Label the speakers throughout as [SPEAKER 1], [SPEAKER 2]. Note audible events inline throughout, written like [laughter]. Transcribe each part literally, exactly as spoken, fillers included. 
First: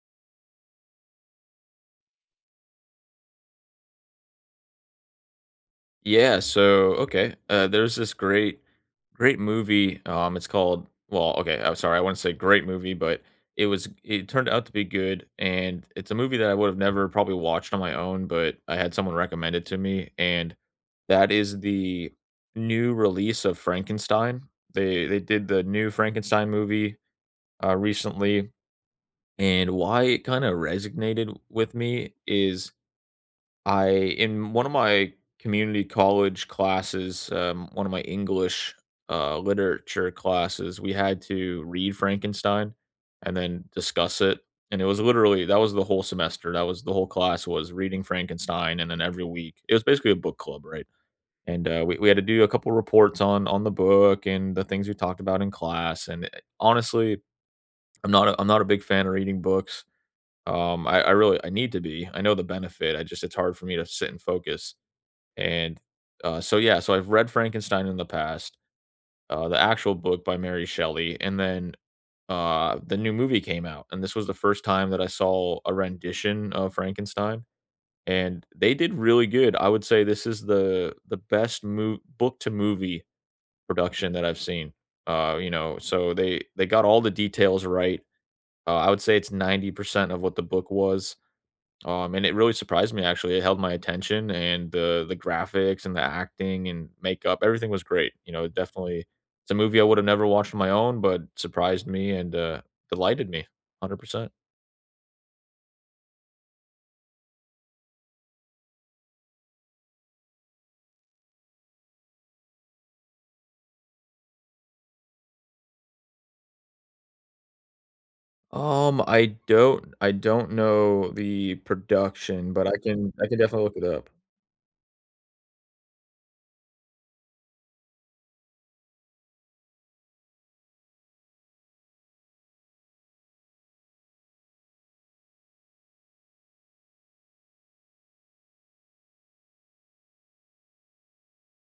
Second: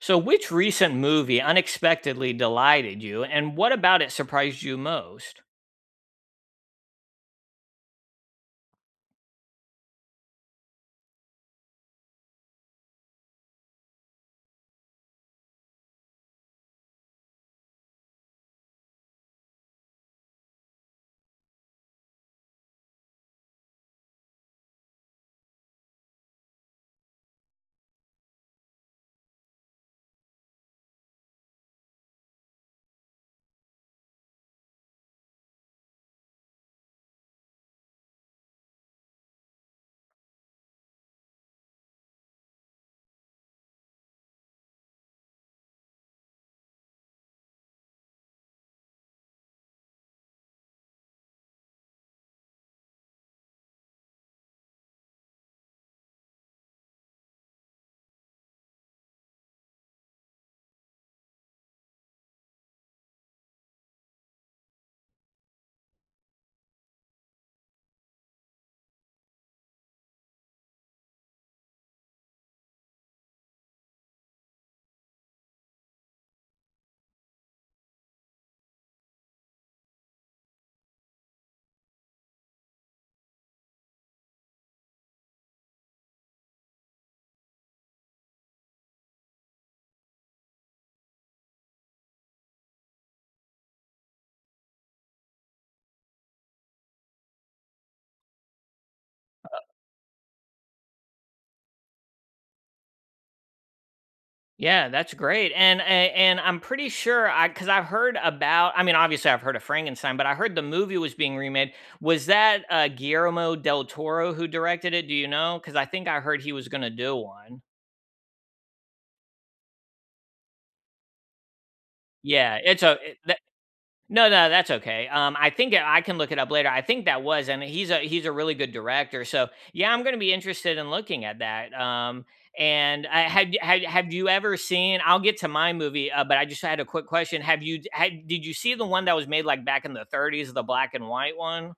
[SPEAKER 1] So, which recent movie unexpectedly delighted you, and what about it surprised you most?
[SPEAKER 2] Yeah, so okay. Uh There's this great great movie. Um it's called, well, okay, I'm sorry, I wouldn't say great movie, but it was it turned out to be good, and it's a movie that I would have never probably watched on my own, but I had someone recommend it to me, and that is the new release of Frankenstein. They they did the new Frankenstein movie uh recently, and why it kind of resonated with me is, I, in one of my community college classes, um, one of my English, uh, literature classes, we had to read Frankenstein and then discuss it, and it was literally, that was the whole semester, that was the whole class, was reading Frankenstein, and then every week it was basically a book club, right? And, uh, we we had to do a couple reports on on the book and the things we talked about in class, and, eh, honestly, I'm not a I'm not a big fan of reading books. Um, I I really, I need to be. I know the benefit, I just, it's hard for me to sit and focus. And, uh, so yeah, so I've read Frankenstein in the past, uh, the actual book by Mary Shelley, and then, uh, the new movie came out, and this was the first time that I saw a rendition of Frankenstein, and they did really good. I would say this is the the best mo book to movie production that I've seen. Uh, you know, so they they got all the details right. Uh, I would say it's ninety percent of what the book was. Um, and it really surprised me, actually. It held my attention, and the the graphics and the acting and makeup, everything was great. You know, it definitely, it's a movie I would have never watched on my own, but surprised me and uh delighted me one hundred percent.
[SPEAKER 1] Yeah, that's great, and a- and I'm pretty sure I because I've heard about. I mean, obviously I've heard of Frankenstein, but I heard the movie was being remade. Was that uh, Guillermo del Toro who directed it? Do you know? Because I think I heard he was going to do one.
[SPEAKER 2] Um, I don't I don't know the production,
[SPEAKER 1] Yeah,
[SPEAKER 2] but I
[SPEAKER 1] it's a
[SPEAKER 2] can I
[SPEAKER 1] it-
[SPEAKER 2] can definitely look it up.
[SPEAKER 1] No, no, that's okay. Um, I think I can look it up later. I think that was, and he's a he's a really good director. So yeah, I'm going to be interested in looking at that. Um, and I, have, y- have have you ever seen? I'll get to my movie, uh, but I just had a quick question. Have you had, did you see the one that was made like back in the thirties, the black and white one?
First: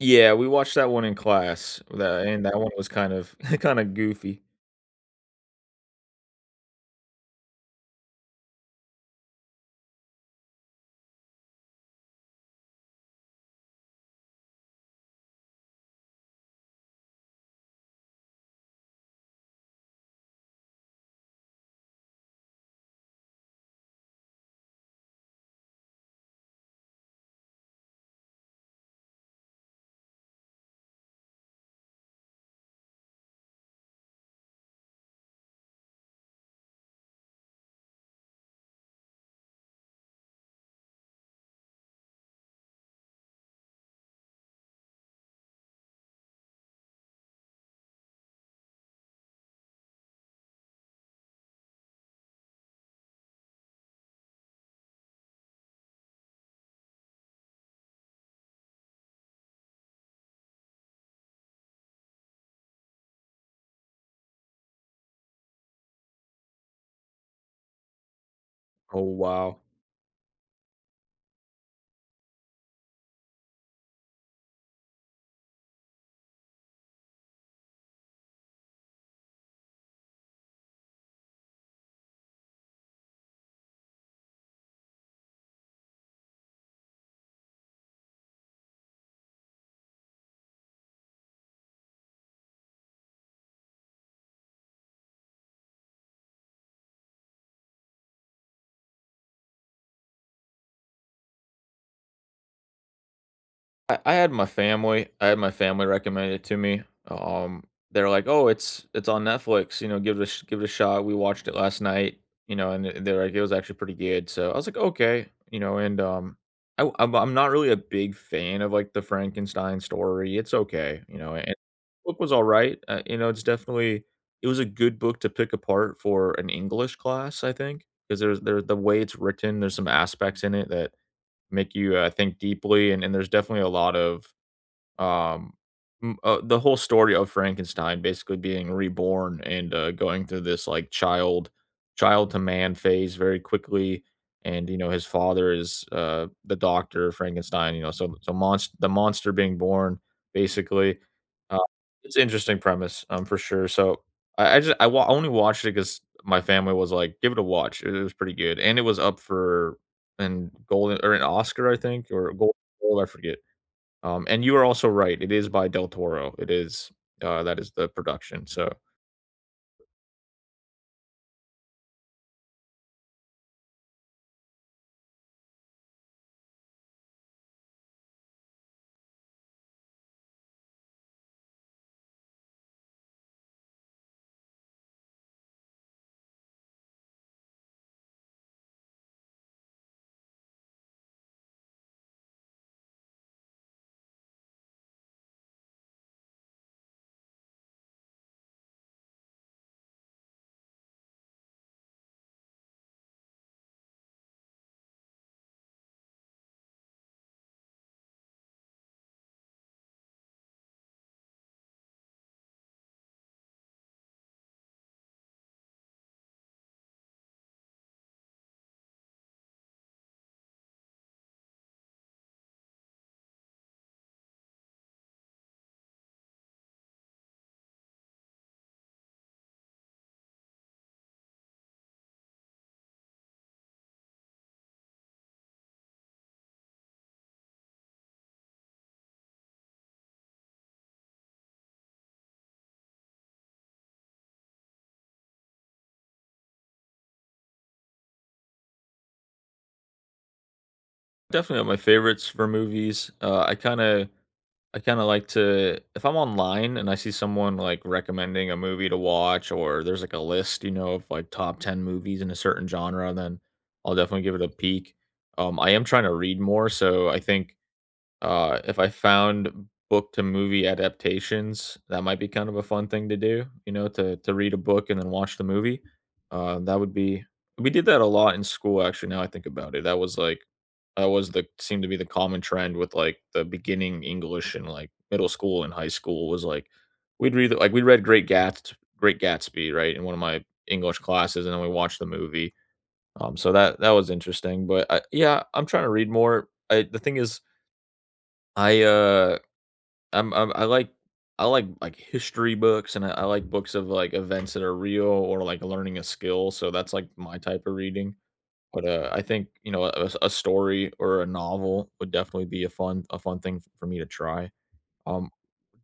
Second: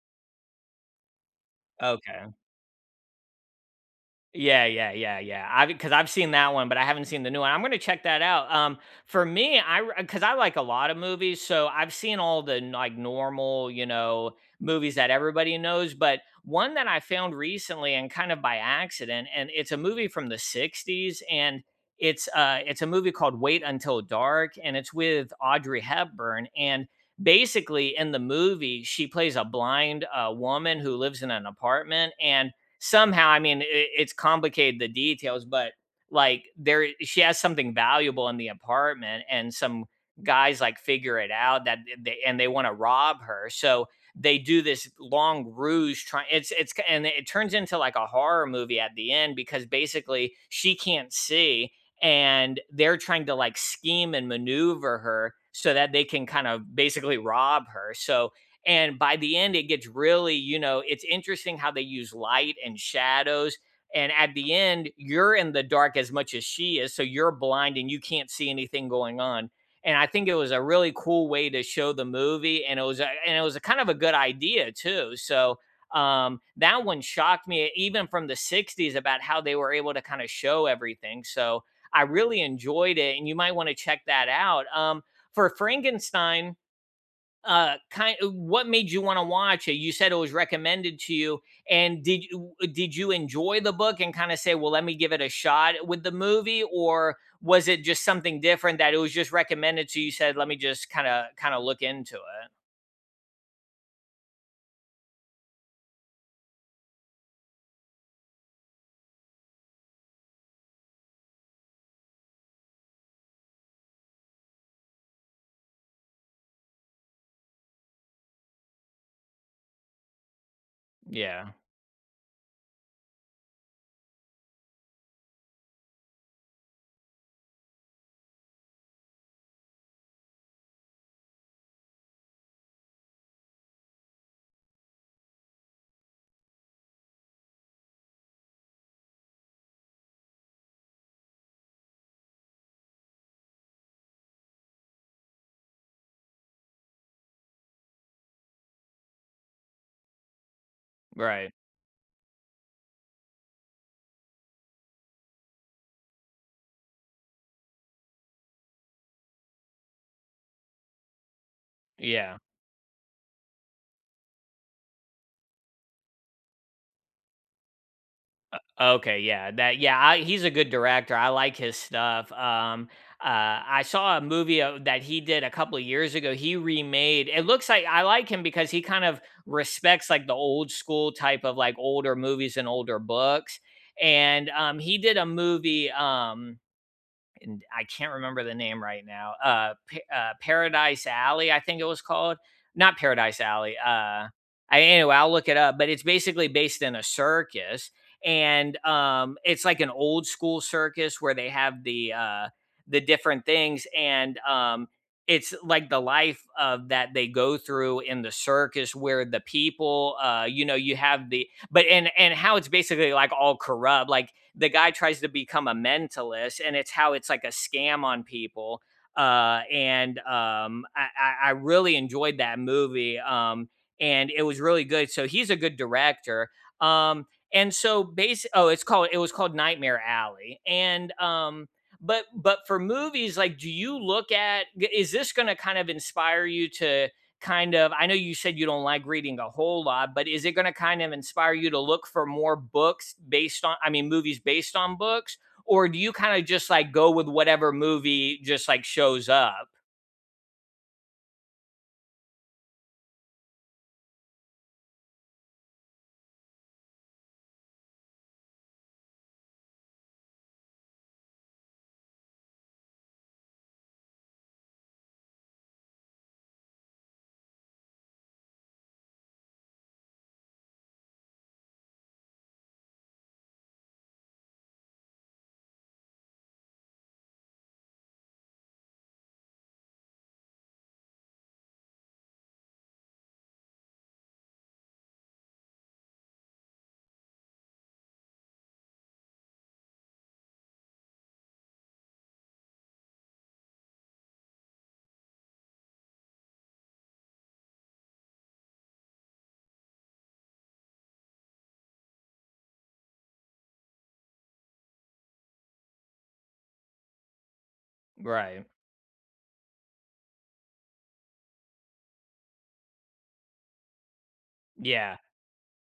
[SPEAKER 2] Yeah, we watched that one in class. That,
[SPEAKER 1] Okay.
[SPEAKER 2] and that one was kind of [laughs] kind of goofy.
[SPEAKER 1] Yeah, yeah, yeah, yeah. I Because I've seen that one, but I haven't seen the new one. I'm gonna check that out. Um, for me, I because I like a lot of movies, so I've seen all the n- like normal, you know, movies that everybody knows. But one that I found recently and kind of by accident, and it's a movie from the sixties, and it's uh, it's a movie called Wait Until Dark, and it's with Audrey Hepburn, and basically in the movie she plays a blind uh, woman who lives in an apartment and somehow I mean it, it's complicated the details, but like there she has something valuable in the apartment and some guys like figure it out that they and they want to rob her. So they do this long ruse trying, it's it's and it turns into like a horror movie at the end because basically she can't see, and they're trying to like scheme and maneuver her so that they can kind of basically rob her. So, and by the end, it gets really, you know, it's interesting how they use light and shadows. And at the end, you're in the dark as much as she is. So you're blind and you can't see anything
[SPEAKER 2] Oh
[SPEAKER 1] going on.
[SPEAKER 2] wow.
[SPEAKER 1] And I think it was a really cool way to show the movie. And it was, a, and it was a kind of a good idea too. So, um, that one shocked me e, even from the sixties, about how they were able to kind of show everything. So I really enjoyed it. And you might want to check that out. Um, for Frankenstein, uh kind, what made you want to watch it? You said it was recommended to you, and did you did you enjoy the book and kind of say, well, let me give it a shot with the movie? Or was it just something different, that it was just recommended to you, said, let me just kind of kind of look into it.
[SPEAKER 2] I I had my family I had my family recommend it to me. Um, they're like, "Oh, it's it's on Netflix, you know, give it a sh- give it a shot. We watched it last night, you know." And th- they're like, "It was actually pretty good." So I was like, "Okay," you know. And um, I w- I'm, I'm not really a big fan of like the Frankenstein story. It's okay, you know,
[SPEAKER 1] Yeah.
[SPEAKER 2] and book was all right. Uh, you know, it's definitely, it was a good book to pick apart for an English class, I think, because there's there's the way it's written. There's some aspects in it that make you uh, think deeply, and and there's definitely a lot of um, mm, uh, the whole story of Frankenstein basically being reborn and, uh, going through this, like, child child to man phase very quickly, and, you know, his father is, uh, the doctor, Frankenstein, you know, so so monster the monster being born, basically.
[SPEAKER 1] Right.
[SPEAKER 2] Uh, it's an interesting premise, um, for sure, so I I just I wa only watched it because my family was like, "Give it a watch." It it was pretty good, and it was up for an Golden, or an Oscar, I think, or
[SPEAKER 1] Yeah.
[SPEAKER 2] gold, I forget. Um, and you are also right, it is by Del Toro. It is, uh, that is the production, so
[SPEAKER 1] Okay, yeah, that yeah, I, he's a good director. I like his stuff. Um, uh, I saw a movie uh, that he did a couple of years ago. He remade. It looks like I like him because he kind of respects like the old school type of like older movies and older books. And um, he did a movie. Um, and I can't remember the name right now. Uh, Pa- uh Paradise Alley, I think it was called. Not Paradise Alley. Uh, I, anyway, I'll look it up. But it's basically based in a circus, and um, it's like an old school circus where they have the uh the different things, and um, it's like the life of that they go through in the circus where the people, uh you know, you have the but and and how it's basically like all corrupt. Like, the guy tries to become a mentalist, and it's how it's like a scam on people. Uh, and um, I, I really enjoyed that movie. Um, and it was really good. So he's a good director. Um, and so basically, oh, it's called it was called Nightmare Alley. And um, but but for movies, like, do you look at? Is this going to kind of inspire you to? Kind of, I know you said you don't like reading a whole lot, but is it going to kind of inspire you to look for more books based on, I mean movies based on books? Or do you kind of just like go with whatever movie just like shows up?
[SPEAKER 2] definitely one my favorites for movies. Uh, I kinda I kinda like to, if I'm online and I see someone, like, recommending a movie to watch, or there's, like, a list, you know, of, like, top ten movies in a certain genre, then I'll definitely give it a peek. Um, I am trying to read more, so I think, Uh, if I found book to movie adaptations, that might be kind of a fun thing to do, you know, to to read a book and then watch the movie. Uh, that would be, we did that a lot in school, actually, now I think about it. That was like, that was the, seemed to be the common trend with like the beginning English in like middle school and high school was like, we'd read like we read Great Gats Great Gatsby, right, in one of my English classes, and then we watched the movie. Um, so that that was interesting, but I, yeah, I'm trying to read more. I, the thing is, I uh I'm I'm I like I like, like, history books, and I I like books of, like, events that are real, or, like, learning a skill, so that's, like, my type of reading,
[SPEAKER 1] Right.
[SPEAKER 2] but, uh, I think, you know, a a story or a novel would definitely be a fun a fun thing for me to try.
[SPEAKER 1] Yeah.
[SPEAKER 2] Um,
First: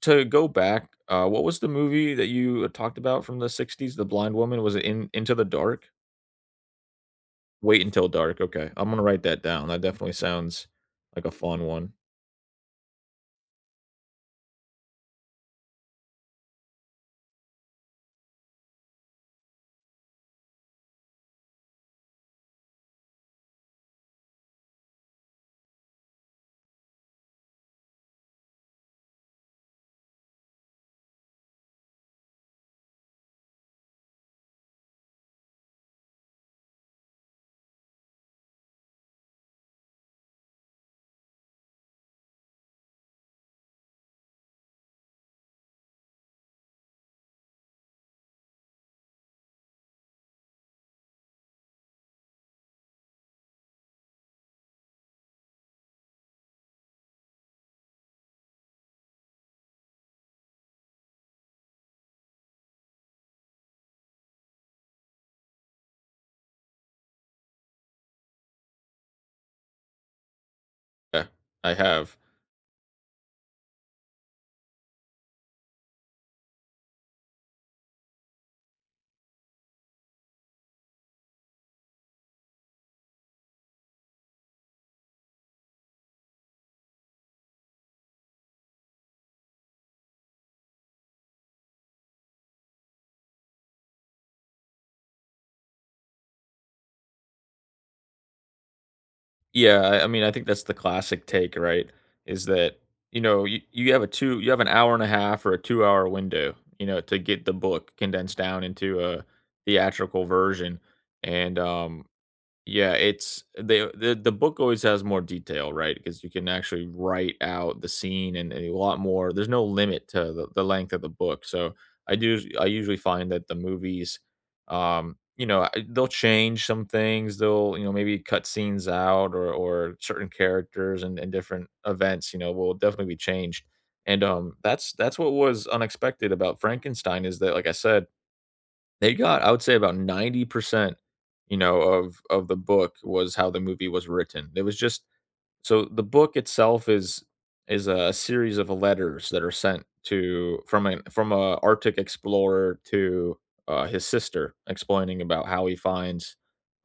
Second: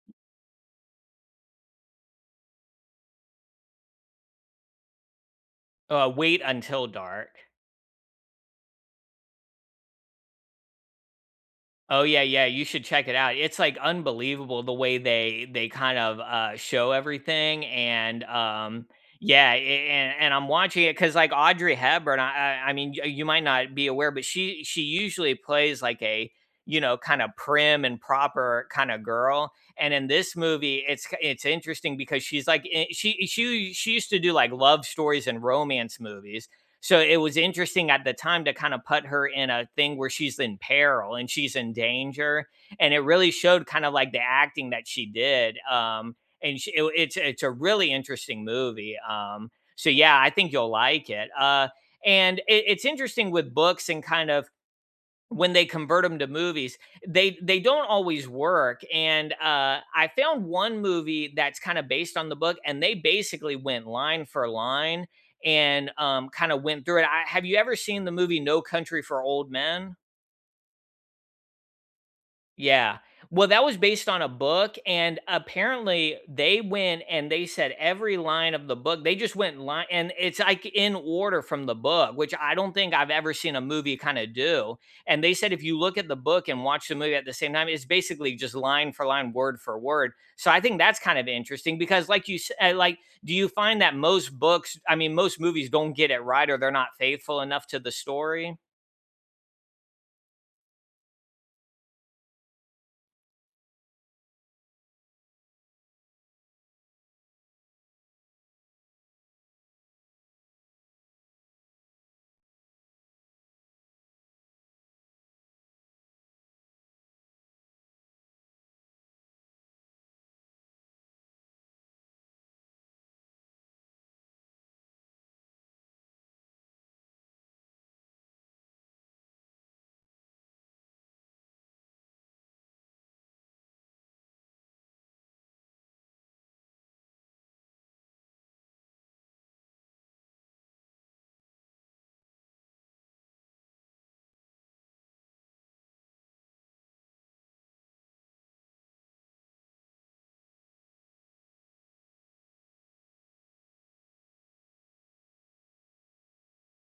[SPEAKER 2] to go back, uh, what was the movie that you talked about from the sixties, The Blind Woman? Was it In Into the Dark?
[SPEAKER 1] Uh, Wait Until Dark.
[SPEAKER 2] Wait Until Dark, okay. I'm gonna write that down, that definitely sounds like a fun one.
[SPEAKER 1] Oh yeah, yeah, you should check it out. It's like unbelievable the way they they kind of uh show everything. And um, yeah, a- and, and I'm watching it cuz like Audrey Hepburn, I, I I mean, y- you might not be aware, but she she usually plays like a, you know, kind of prim and proper kind of girl. And in this movie, it's k- it's interesting because she's like I- she she she used to do like love stories and romance movies. So it was interesting at the time to kind of put her in a thing where she's in peril and she's in danger, and it really showed kind of like the acting that she did. Um, and she, it, it's it's a really interesting movie. Um, so yeah, I think you'll like it. Uh, and it, it's interesting with books, and kind of when they convert them to movies, they they don't always work. And uh I found one movie that's kind of based on the book, and they basically went line for line. And um, kind of went through it. I, have you ever seen the movie No Country for Old Men?
[SPEAKER 2] Yeah, I have.
[SPEAKER 1] Yeah. Well, that was based on a book, and apparently they went and they said every line of the book. They just went line, and it's like in order from the book, which I don't think I've ever seen a movie kind of do. And they said if you look at the book and watch the movie at the same time, it's basically just line for line, word for word. So I think that's kind of interesting because, like you said, like, do you find that most books, I mean, most movies don't get it right, or they're not faithful enough to the story?
[SPEAKER 2] Yeah, I I mean, I think that's the classic take, right? Is that, you know, you, you have a two, you have an hour and a half or a two hour window, you know, to get the book condensed down into a theatrical version. And, um, yeah, it's the the the book always has more detail, right? Because you can actually write out the scene, and, and a lot more. There's no limit to the, the length of the book. So I do I usually find that the movies, um, you know, I- they'll change some things. They'll, you know, maybe cut scenes out, or or certain characters, and, and different events, you know, will definitely be changed. And um, that's that's what was unexpected about Frankenstein, is that, like I said, they got, I would say, about ninety percent, you know, of of the book was how the movie was written. It was just, so the book itself is is a series of letters that are sent to, from an from a Arctic explorer to uh, his sister, explaining about how he finds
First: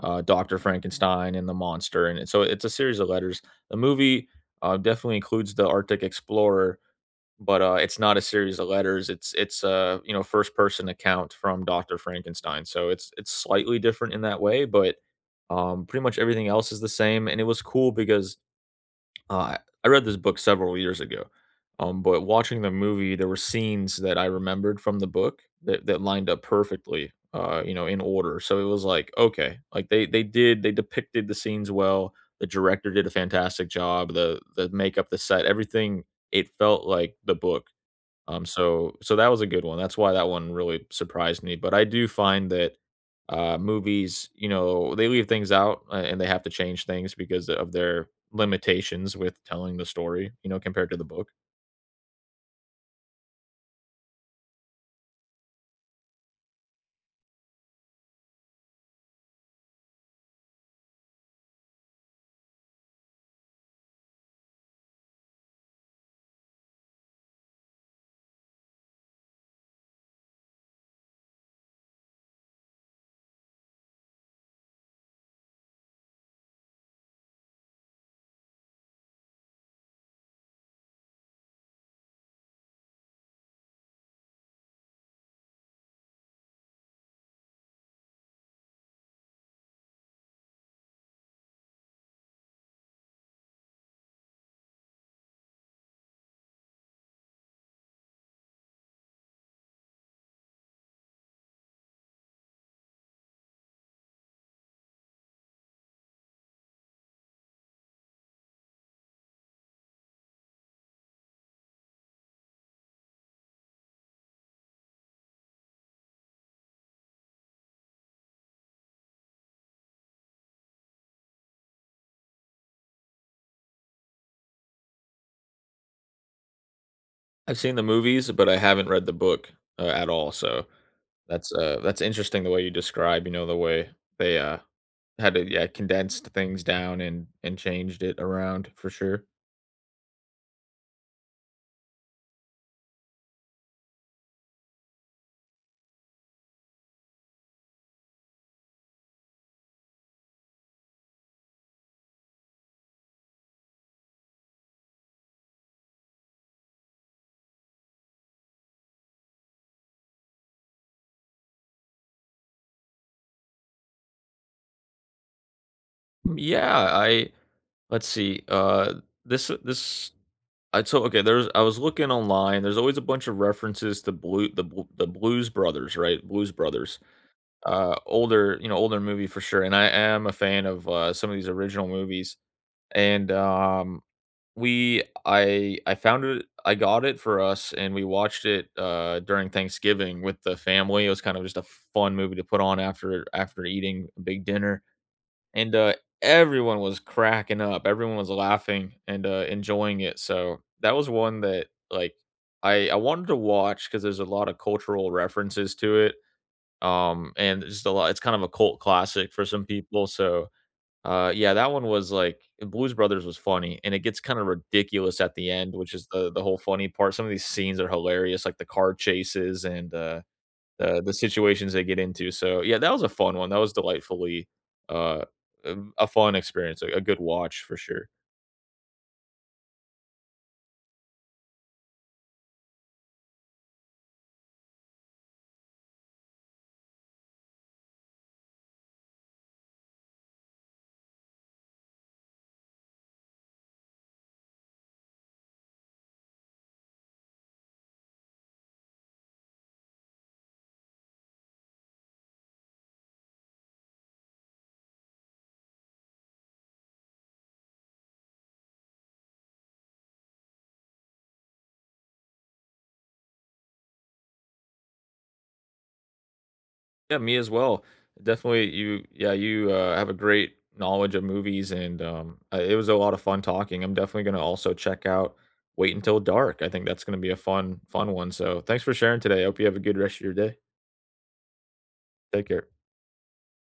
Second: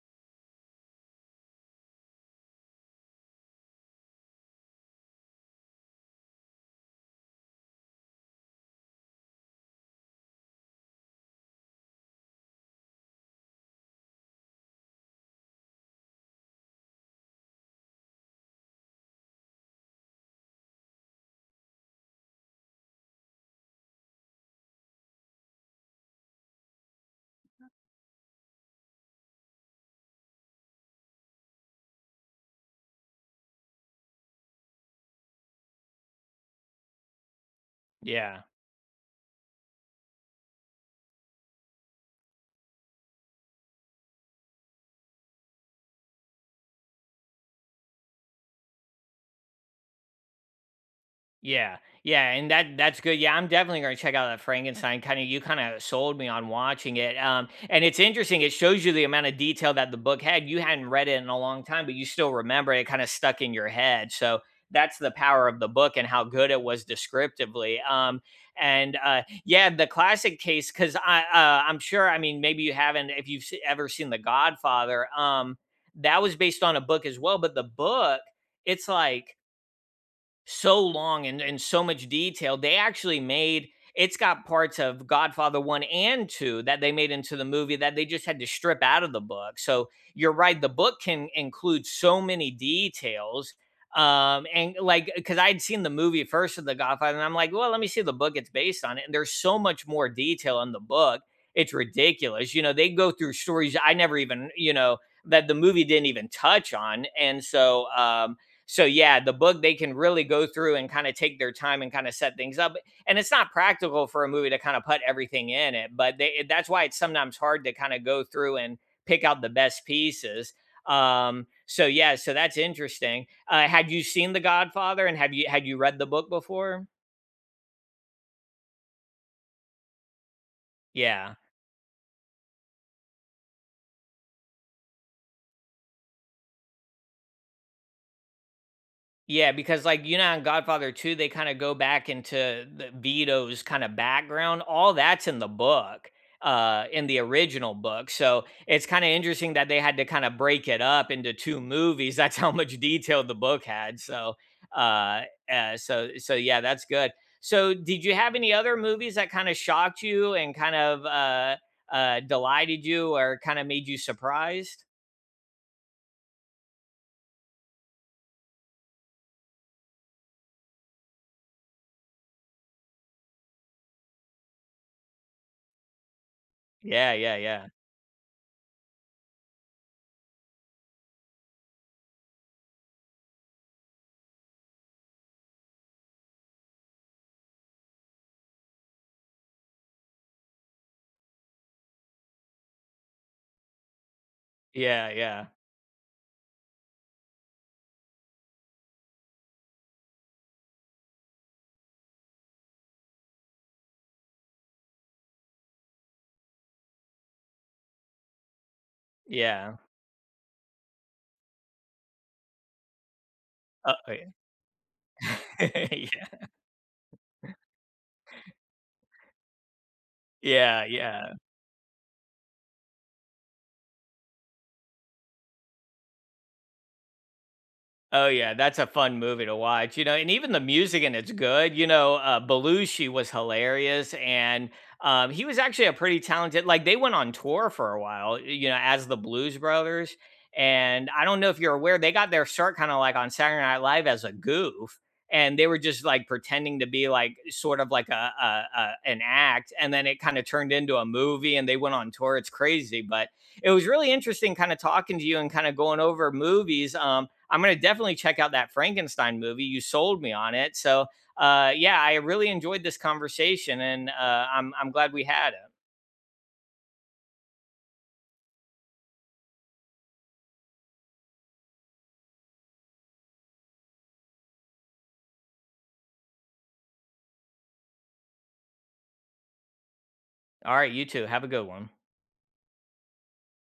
[SPEAKER 2] uh, Doctor Frankenstein and the monster, and so it's a series of letters. The movie uh, definitely includes the Arctic explorer, but, uh, it's not a series of letters, it's it's a, you know, first person account from Doctor Frankenstein, so it's it's slightly different in that way, but, um, pretty much everything else is the same, and it was cool because, uh, I read this book several years ago, um, but watching the movie, there were scenes that I remembered from the book that that lined up perfectly, uh, you know, in order, so it was like, okay, like, they they did they depicted the scenes well, the director did a fantastic job, the the makeup, the set, everything, it felt like the book,
[SPEAKER 1] Yeah.
[SPEAKER 2] um, so so that was a good one. That's why that one really surprised me, but I do find that, uh, movies, you know, they leave things out, a and they have to change things because of their limitations with telling the story, you know, compared to the book.
[SPEAKER 1] Yeah, yeah, and that that's good. Yeah, I'm definitely gonna check out that Frankenstein. Kind of, you kind of sold me on watching it. Um, and it's interesting. It shows you the amount of detail that the book had. You hadn't read it in a long time, but you still remember it. Kind of stuck in your head. So that's the power of the book and how good it was descriptively. Um, and uh, yeah, the classic case because I uh, I'm sure. I mean, maybe you haven't if you've se- ever seen The Godfather. Um, that was based on a book as well, but the book, it's like so long and in so much detail. They actually made, it's got parts of Godfather one and two that they made into the movie, that they just had to strip out of the book. So you're right, the book can include so many details. Um, and like because I'd seen the movie first of The Godfather, and I'm like, well, let me see the book it's based on. It. And there's so much more detail in the book, it's ridiculous. You know, they go through stories I never even, you know, that the movie didn't even touch on. And so um, so yeah, the book, they can really go through and kind of take their time and kind of set things up. And it's not practical for a movie to kind of put everything in it, but they, that's why it's sometimes hard to kind of go through and pick out the best pieces. Um, so yeah, so that's interesting. Uh, had you seen The Godfather? And have you had you read the book before?
[SPEAKER 2] I've seen the movies, but I haven't read the book, uh, at all, so
[SPEAKER 1] Yeah.
[SPEAKER 2] that's, uh, that's interesting the way you describe, you know, the way they, uh, had to, yeah, condensed things down and and changed it around for sure.
[SPEAKER 1] Yeah, because, like, you know, on Godfather two, they kind of go back into the Vito's kind of background. All that's in the book, uh, in the original book. So it's kind of interesting that they had to kind of break it up into two movies. [laughs] That's how much detail the book had. So, uh, uh, so so yeah, that's good. So, did you have any other movies that kind of shocked you and kind of uh, uh, delighted you or kind of made you surprised?
[SPEAKER 2] Mm, Yeah, I let's see, uh, this this I so okay, there's I was looking online, there's always a bunch of references to Blue the Bl the Blues Brothers, right? Blues Brothers.
[SPEAKER 1] Yeah, yeah, yeah,
[SPEAKER 2] Uh, older, you know, older movie for sure, and I am a fan of, uh, some of these original movies, and, um, we I I found it I got it for us, and we watched it, uh, during Thanksgiving with the family. It was kind of just a fun movie to put on after after eating a big dinner,
[SPEAKER 1] yeah, yeah,
[SPEAKER 2] and uh, everyone was cracking up. Everyone was laughing and uh, enjoying it. So that was one that like I I wanted to watch because there's a lot of cultural references to it. Um, and it's just a lot. It's kind of a cult classic for some
[SPEAKER 1] yeah.
[SPEAKER 2] people. So uh, yeah, that one was like, Blues Brothers was funny,
[SPEAKER 1] Uh,
[SPEAKER 2] and it gets kind of ridiculous at the
[SPEAKER 1] [laughs]
[SPEAKER 2] end, which is
[SPEAKER 1] yeah.
[SPEAKER 2] the the whole funny part. Some of these scenes are hilarious, like the car chases and. Uh,
[SPEAKER 1] Yeah,
[SPEAKER 2] the the
[SPEAKER 1] yeah.
[SPEAKER 2] situations they get into, so, yeah, that was a fun one, that was delightfully, uh, um, a fun experience, a a good watch for sure.
[SPEAKER 1] Oh yeah, that's a fun movie to watch, you know, and even the music in it's good, you know, uh, Belushi was hilarious. And um, he was actually a pretty talented, like they went on tour for a while, you know, as the Blues Brothers. And I don't know if you're aware, they got their start kind of like on Saturday Night Live as a goof. And they were just like pretending to be like sort of like a, a, a an act, and then it kind of turned into a movie, and they went on tour. It's crazy, but it was really interesting, kind of talking to you and kind of going over movies. Um, I'm going to definitely check out that Frankenstein movie. You sold me on it. So, uh, yeah, I really enjoyed this conversation. And uh, I'm, I'm glad we had it.
[SPEAKER 2] Yeah, me as well. Definitely, you yeah, you, uh, have a great knowledge of movies, and, um, uh, it was a lot of fun talking. I'm definitely gonna also check out Wait Until Dark, I think that's gonna be a fun fun one. So thanks for sharing today, I hope you have a good rest of your day.
[SPEAKER 1] All right, you two, have a good one.
[SPEAKER 2] Take care.